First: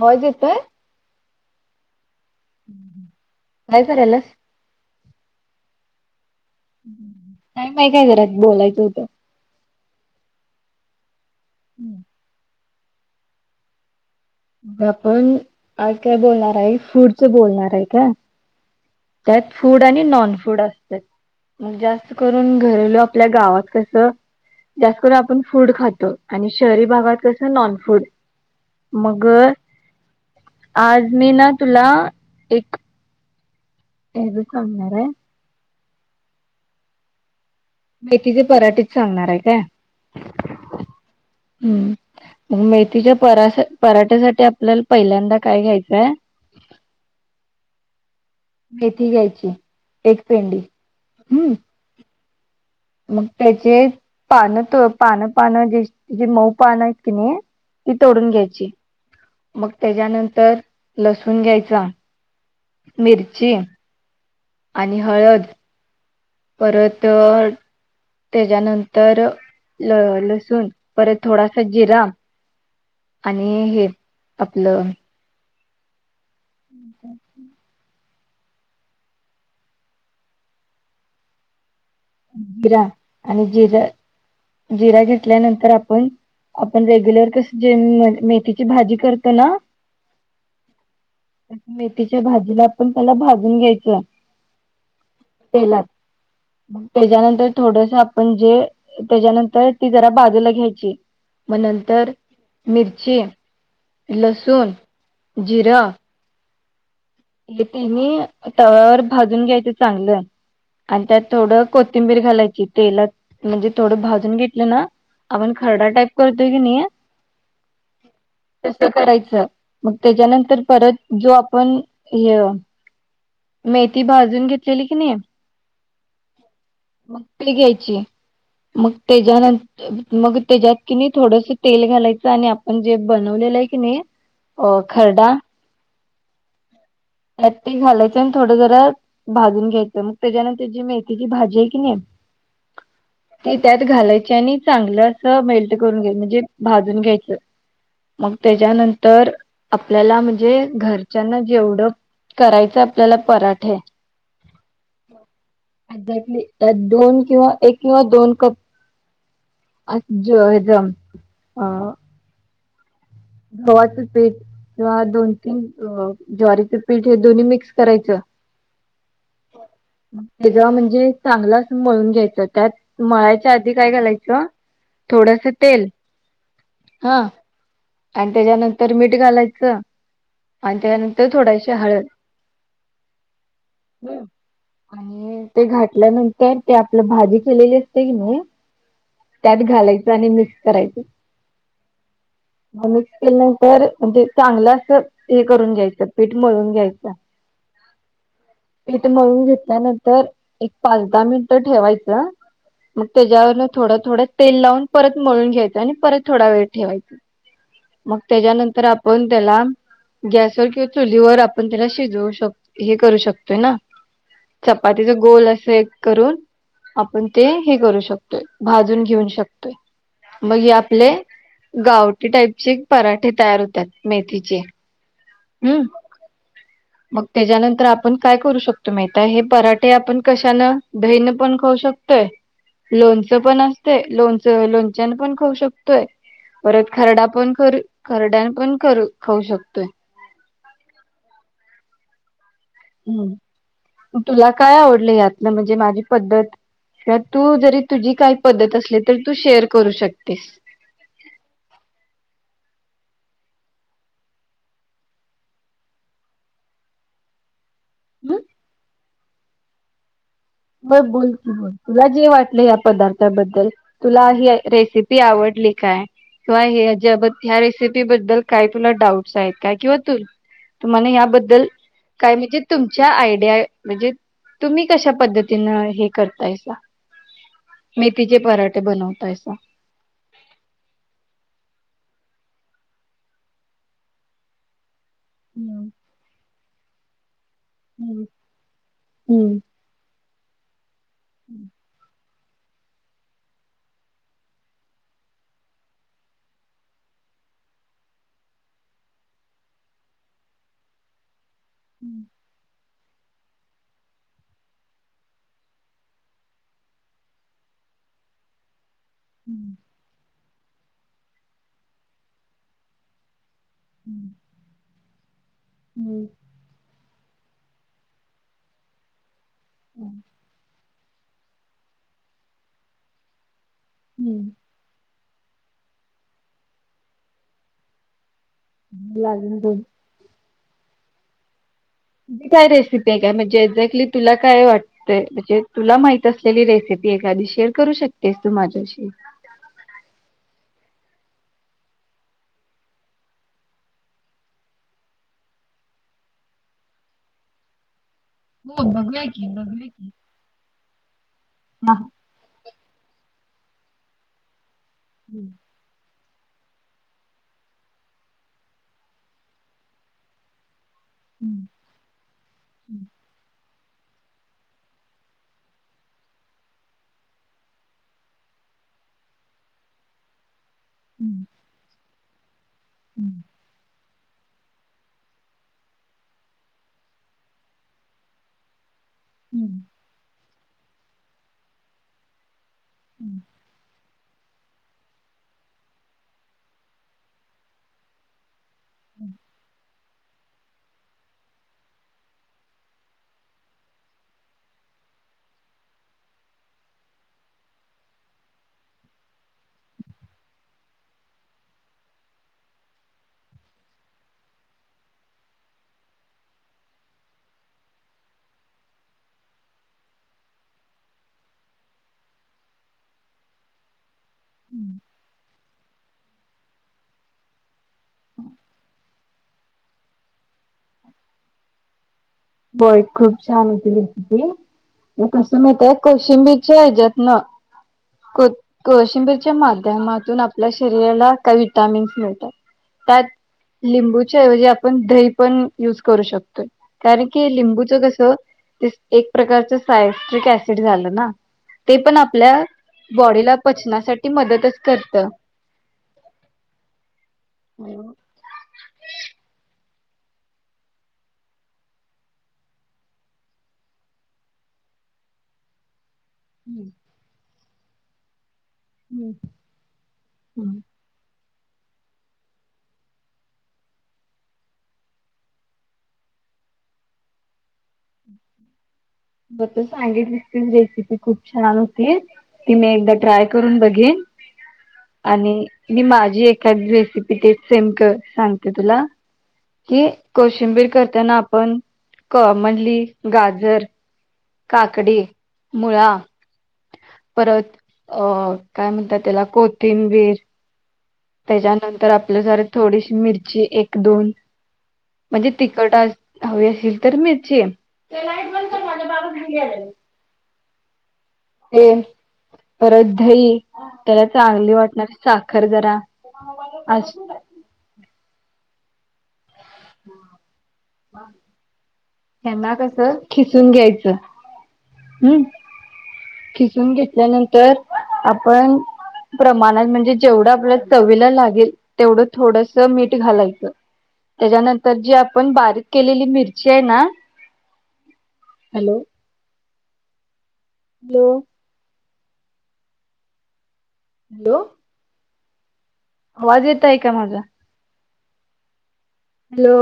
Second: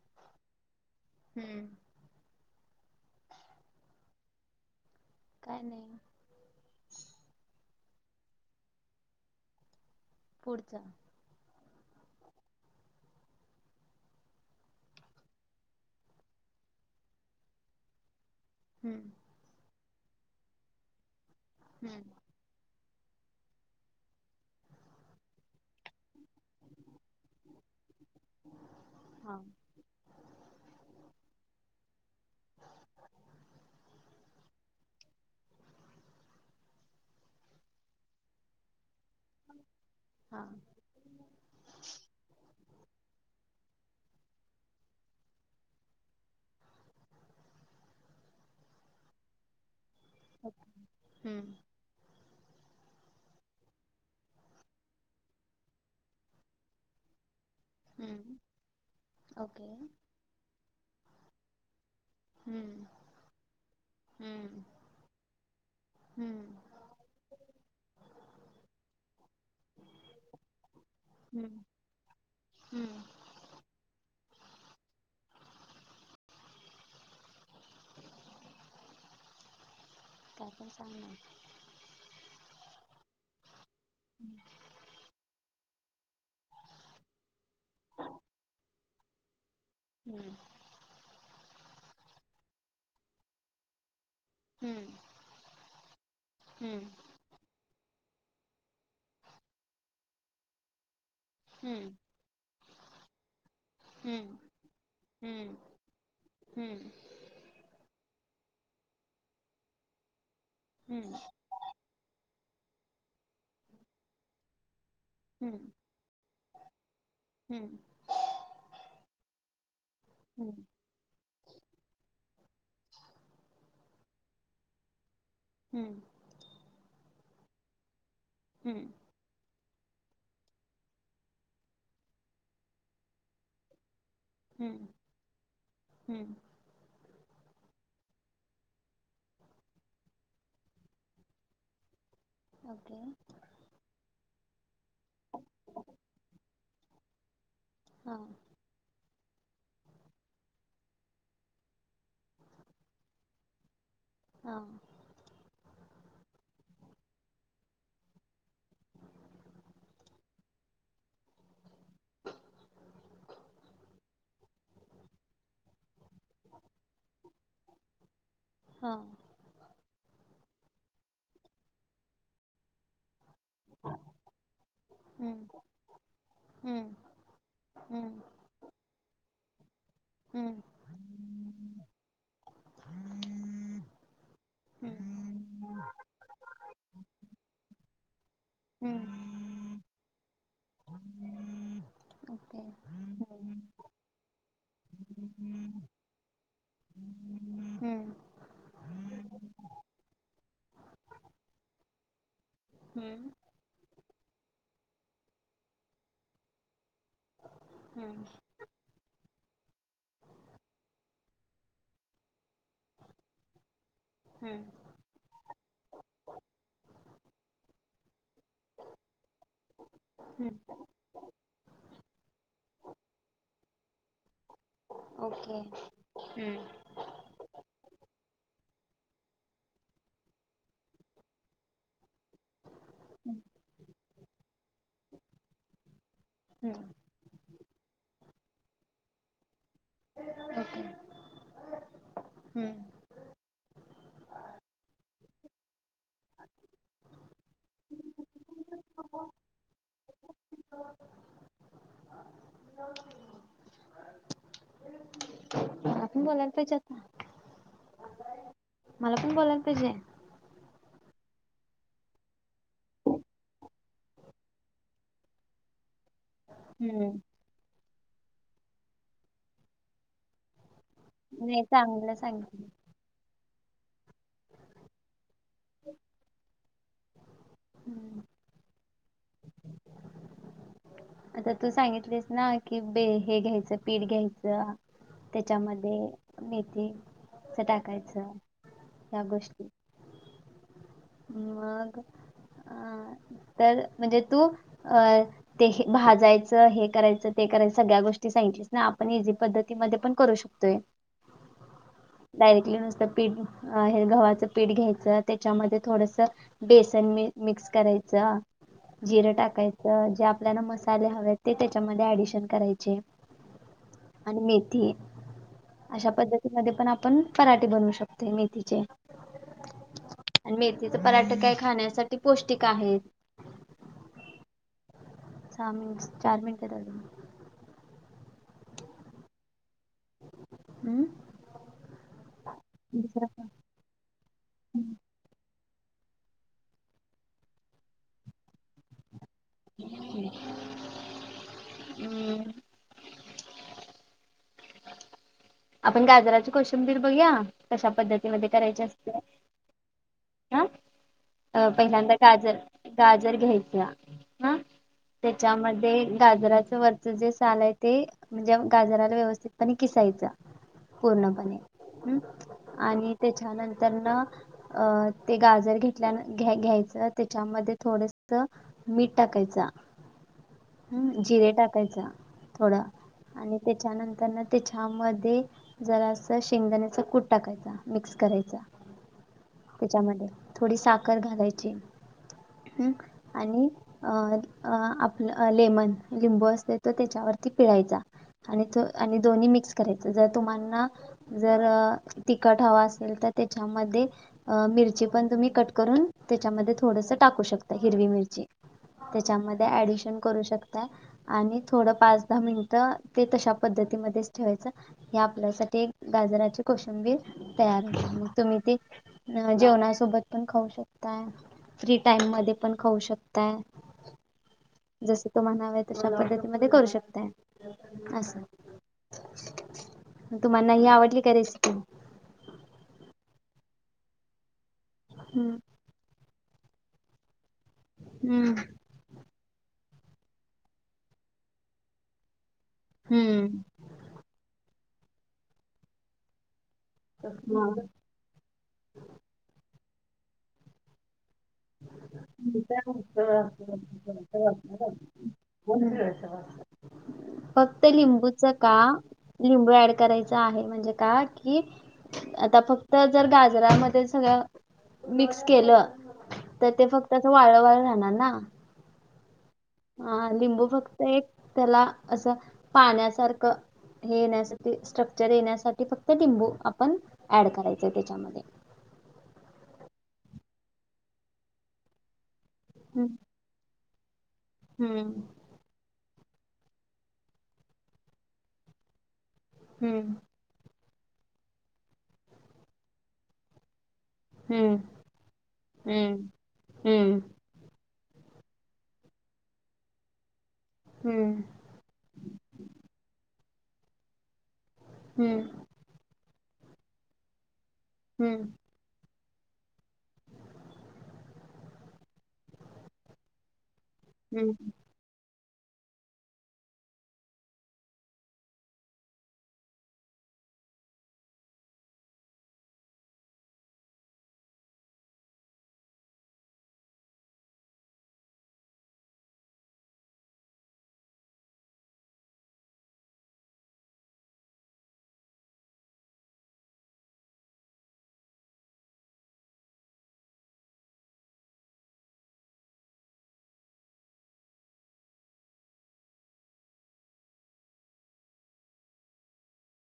आवाज येतोय. हम्म. काय करालैस. काय नाही. हम्. टाइम आहे का, जरा बोलायचं होतं पुढचा. हम्. आपण आज काय बोलणार आहे, फूडच बोलणार आहे काय. हम्म. त्यात फूड आणि नॉन फूड असत्यात हम्म जास्त करून. घरेलू आपल्या गावात कसं, जास्त करून आप फूड खातो. आणि शहरी भागात कसं नॉन फूड हा मगं. आज मी ना, तुला एक. [unintelligible] मेथीचे पराठेच सांगणार आहे काय हा हम्म. मेथीच्या पराठ्यासाठी आपल्याला पहिल्यांदा काय घ्यायचाय. मेथी घ्यायची. एक पेंडी हम्म. मग त्याचे पान त पान पानं जे जे, मऊ पानं आहेत कनी. ती तोडून हम्म घ्यायची, ओके मग त्याच्यानंतर लसुण घ्यायचा. हम्म मिरची हम्म. आणि हळद. हम्म परत. त्याच्यानंतर लसूण, परत हम्म थोडासा जिरा. हम्म. आणि हे आपलं. अं.. काय पण सांगना. जिरा आणि जिर. ह.. जिरा घेतल्यानंतर आपण. आपण रेग्युलर कसं जे, मेथीची भाजी करतोय ना. हम्म. मेथीच्या भाजीला‌ पण, पहिला भाजून घ्यायचं. हम्म तेलात हम्म त्याच्यानंतर थोडंसं आपण जे, तेच्यानंतर ती जरा बाजूला घ्यायची. मग नंतर मिरची हम्म लसूण हम्म जिरं. हम्म. हे तिन्ही तव्यावर भाजून घ्यायचं चांगलं, आणि हम्म त्यात थोडं. कोथिंबीर घालायची तेलात, म्हणजे थोडं भाजून घेतलं ना. आपण खरडा टाईप करतो की नाही. हम्म. तसं करायचं मग, तेच्यानंतर हम्म परत. जे आपण ह मेथी भाजून, घेतलेली की नाही. हम्म. मग ते घ्यायची, हम्म हम्म मग तेच्यानंतर. मग त्याच्यात कि नाही थोडस तेल घालायचं, आणि आपण जे बनवलेला आहे की नाही. अं.. हम्म खरडा हम्म. [unintelligible] घालायचं आणि थोडं जरा. भाजून घ्यायचं मग, त्याच्यानंतर जी मेथीची भाजी आहे कनी. ओके. ते त्यात घालायची आणि चांगलं असं, मेल्ट करून घ्या म्हणजे भाजून घ्यायच. हा मग तेच्यानंतर आपल्याला, म्हणजे घरच्यांना जेवढं. करायचं आपल्याला पराठे. हां. एक्झॅक्टली त्यात दोन किंवा, एक किंवा दोन कप. अ एकदम अं.. गव्हाचं पीठ किंवा, दोन तीन ज्वारीच पीठ हे दोन्ही मिक्स करायचं. हां. [unintelligible] म्हणजे चांगलं मळून घ्यायचं त्यात मळायच. त्या आधी काय घालायचं, थोडंसं हम्म तेल हम्म हां. हम्म आणि तेच्यानंतर मीठ घालायचं. हम्म. आणि त्यानंतर थोडाशी हळद. हम्म आणि ते घातल्यानंतर ते, आपलं भाजी केलेली असते कणी. हम्म त्यात घालायचं, आणि मिक्स करायचं. ओके मग मिक्स हम्म केल्यानंतर म्हणजे, चांगलं असं हे करून घ्यायचं पीठ मळून घ्यायचं. हम्म पीठ मळून घेतल्यानंतर, एक पाच दहा मिनट ठेवायचं. मग हम्म त्याच्यावरन थोडं थोडं तेल, लावून परत मळून घ्यायचं आणि परत थोडा वेळ ठेवायचा. मग हम्म त्याच्यानंतर आपण त्याला, गॅसवर किंवा चुलीवर आपण त्याला शिजवू शकतो. हे करू शकतोय ना, हम्म चपातीच गोल अस एक करून. आपण ते हे करू शकतोय, भाजून घेऊन शकतोय. हम्म मग हे आपले गावटी टाईपचे पराठे, तयार होतात मेथीचे. ओके हम्म हम्म. मग त्याच्यानंतर आपण काय करू शकतो, माहितीये आहे पराठे आपण कशानं दहीन पण खाऊ शकतो. लोणचं पण असतंय, लोणच लोणच्यान पण खाऊ शकतोय हम्म. परत. खरडा पण कर खरडां, ते पण करू खाऊ शकतोय. ओके हम्म. हम् तुला काय आवडलं यातनं म्हणजे माझी पद्धत किवा तू जरी तुझी काही पद्धत असली तरी तू शेअर करू शकतेस. आपण बोलायला पाहिजे आता. हम्म. मला पण बोलायला पाहिजे? म बोल की बोल तुला जे वाटलं या पदार्थाबद्दल तुला ही रेसिपी आवडली काय? किंवा हे ज हम्म. ह्या बद्द ह्या रेसिपी बद्दल काय तुला डाऊटस आहेत काय किंवा तू तुम्हाला नाही याबद्दल चांगलं काय म्हणजे सांगितलं तुम आयडिया म्हणजे तुम्ही कशा पद्धतीन हे करतायसा? हम्म. मेथीचे पराठे बनवतायसा. आता तू सांगितलीस ना की बे हे घ्यायचं पीठ घ्यायचं हम्म त्याच्यामध्ये मेथीच टाकायच हम्म. या हम्म. गोष्टी ह मग [inaudible] अं, [unintelligible] तर म्हणजे तू अ ते हे भाजायचं हे करायचं ते करायचं सगळ्या गोष्टी सांगितली ना आपण इझी पद्धतीमध्ये पण करू शकतो ते [unintelligible] हम्म [inaudible] [unintelligible] डायरेक्टली नुसतं पीठ हे गव्हांच पीठ घ्यायच त्याच्यामध्ये थोडस बेसन मी मिक्स करायचं जिरं हम्म. टाकायचं ज आपल्याला मसाले हवे ते त्याच्यामध्ये ऍडिशन करायचे आणि हम्म. मेथी अशा हम्म. पद्धतीमध्ये पण आपण पराठे बनवू शकतोय मेथीचे. हम् [inaudible] [unintelligible] आणि मेथीचा पराठ काय खाण्यासाठी पौष्टिक आहेत. हम्म. सहा मिनिट चार मिनिट राहिले. [unintelligible] हम् [unintelligible] ती काय रेसिपी आहे काय म्हणजे एक्झॅक्टली तुला काय वाटतंय म्हणजे तुला माहित असलेली रेसिपी एखादी शेअर करू शकतेस तू माझ्याशी. हम् [unintelligible] आपण गाजराची कोशिंबीर बघूया कशा पद्धतीमध्ये करायची असते ईनो [unintelligible] हा अ पहिल्यांदा गाजर गाजर घ्यायचं हं? त्याच्यामध्ये ते गाजराचं वरचं जे साल आहे ते म्हणजे गजाराला व्यवस्थितपणे खिसायचं पूर्णपणे. हम्म आणि त्याच्यानंतरनं अ ते गाजर घेत [unintelligible] घ-घ्यायचं त्याच्यामध्ये थोडस मीठ टाकायचा. हम्म जिरे टाकायचा थोडा. हम्म. आणि त्याच्यानंतर ना त्यांच्यामध्ये जरासं शेंगदाण्याचा कूट टाकायचा, मिक्स करायचा. त्याच्यामध्ये थोडी साखर घालायची. हम्म आणि अ अ आपलं लेमन लिंबू असतंय तर त्याच्यावरती पिळायचा. आणि तो आणि दोन्ही मिक्स करायचं. जर तुम्हाना जर तिखट हवा असेल, तर त्याच्यामध्ये अं मिरची पण तुम्ही कट करून त्याच्यामध्ये थोडंसं टाकू शकता हिरवी मिरची. त्याच्यामध्ये ऍडिशन करू शकताय. आणि थोडं पाच दहा मिनिटं ते तशा पद्धतीमध्येच ठेवायचं. हे आपल्यासाठी गाजराची कोशंबीर तयार होते तुम्ही ती. जेवणासोबत. पण खाऊ शकताय, फ्री टाइममध्ये पण खाऊ शकताय. जस तुम्हाला हवं आहे तशा पद्धतीमध्ये करू शकताय. असं तुम्हाना ही आवडली का रेसिपी. होय, खूप छान होती रेसिपी, हम्म कसं माहितीये कोशिंबीर. त्याच्यातनं कु हम्म. कोशिंबीर च्या माध्यमातून आपल्या, शरीराला काही विटामिन्स मिळतात. त्यात हम्म लिंबूच्याऐवजी आपण, दही पण युज करू शकतोय. कारण की लिंबूच कस एक, प्रकारच सायस्ट्रिक ऍसिड झालं ना. ते पण [unintelligible] आपल्या बॉडीला पचनासाठी मदतच करतं. फक्त लिंबूच का, लिंबू ऍड करायच आहे म्हणजे का कि, आता फक्त जर, गाजरामध्ये सगळं मिक्स केलं. तर ते फक्त, वाळं वाळ राहणार ना. हम्म. हा लिंबू फक्त, एक त्याला असं पाण्यासारखं. हे येण्यासाठी स्ट्रक्चर येण्यासाठी, फक्त लिंबू आपण ऍड करायचय तेच्यामध्ये. जी तू सांगितलीस ती रेसिपी खूप छान होती, ती मी एकदा हम्म ट्राय करून बघेन. हम्म आणि, मी माझी एखादी रेसिपी ते, सेम कर सांगते तुला कि. हम्म कोशिंबीर करताना आपण कॉमनली गाजर काकडी मुळा. हम्म हम्म परत अ काय म्हणतात त्याला कोथिंबीर. हम्म. हम्म त्यानंतर आपलं जरा, थोडीशी मिरची एक दोन हम्म म्हणजे. तिख [unintelligible] ती हम्म लाईट बंद कर, माझ्या बाबाच बिल यायलय. ते परत दही, त्याला हम्म चांगली वाटणारी साखर जरा, असं ह ह [unintelligible] त्यांना कस खिसून घ्यायचं, हम्.. खिसून घेतल्यानंतर आपण, प्रमाणात म्हणजे जेवढं, आपल्या चवीला लागेल तेवढं थोडस मीठ घालायचं. तेच्यानंतर जी, आपण बारीक केलेली मिरची आहे ना. हॅलो. हॅलो. हॅलो. आवाज येतोय, का माझा. हॅलो.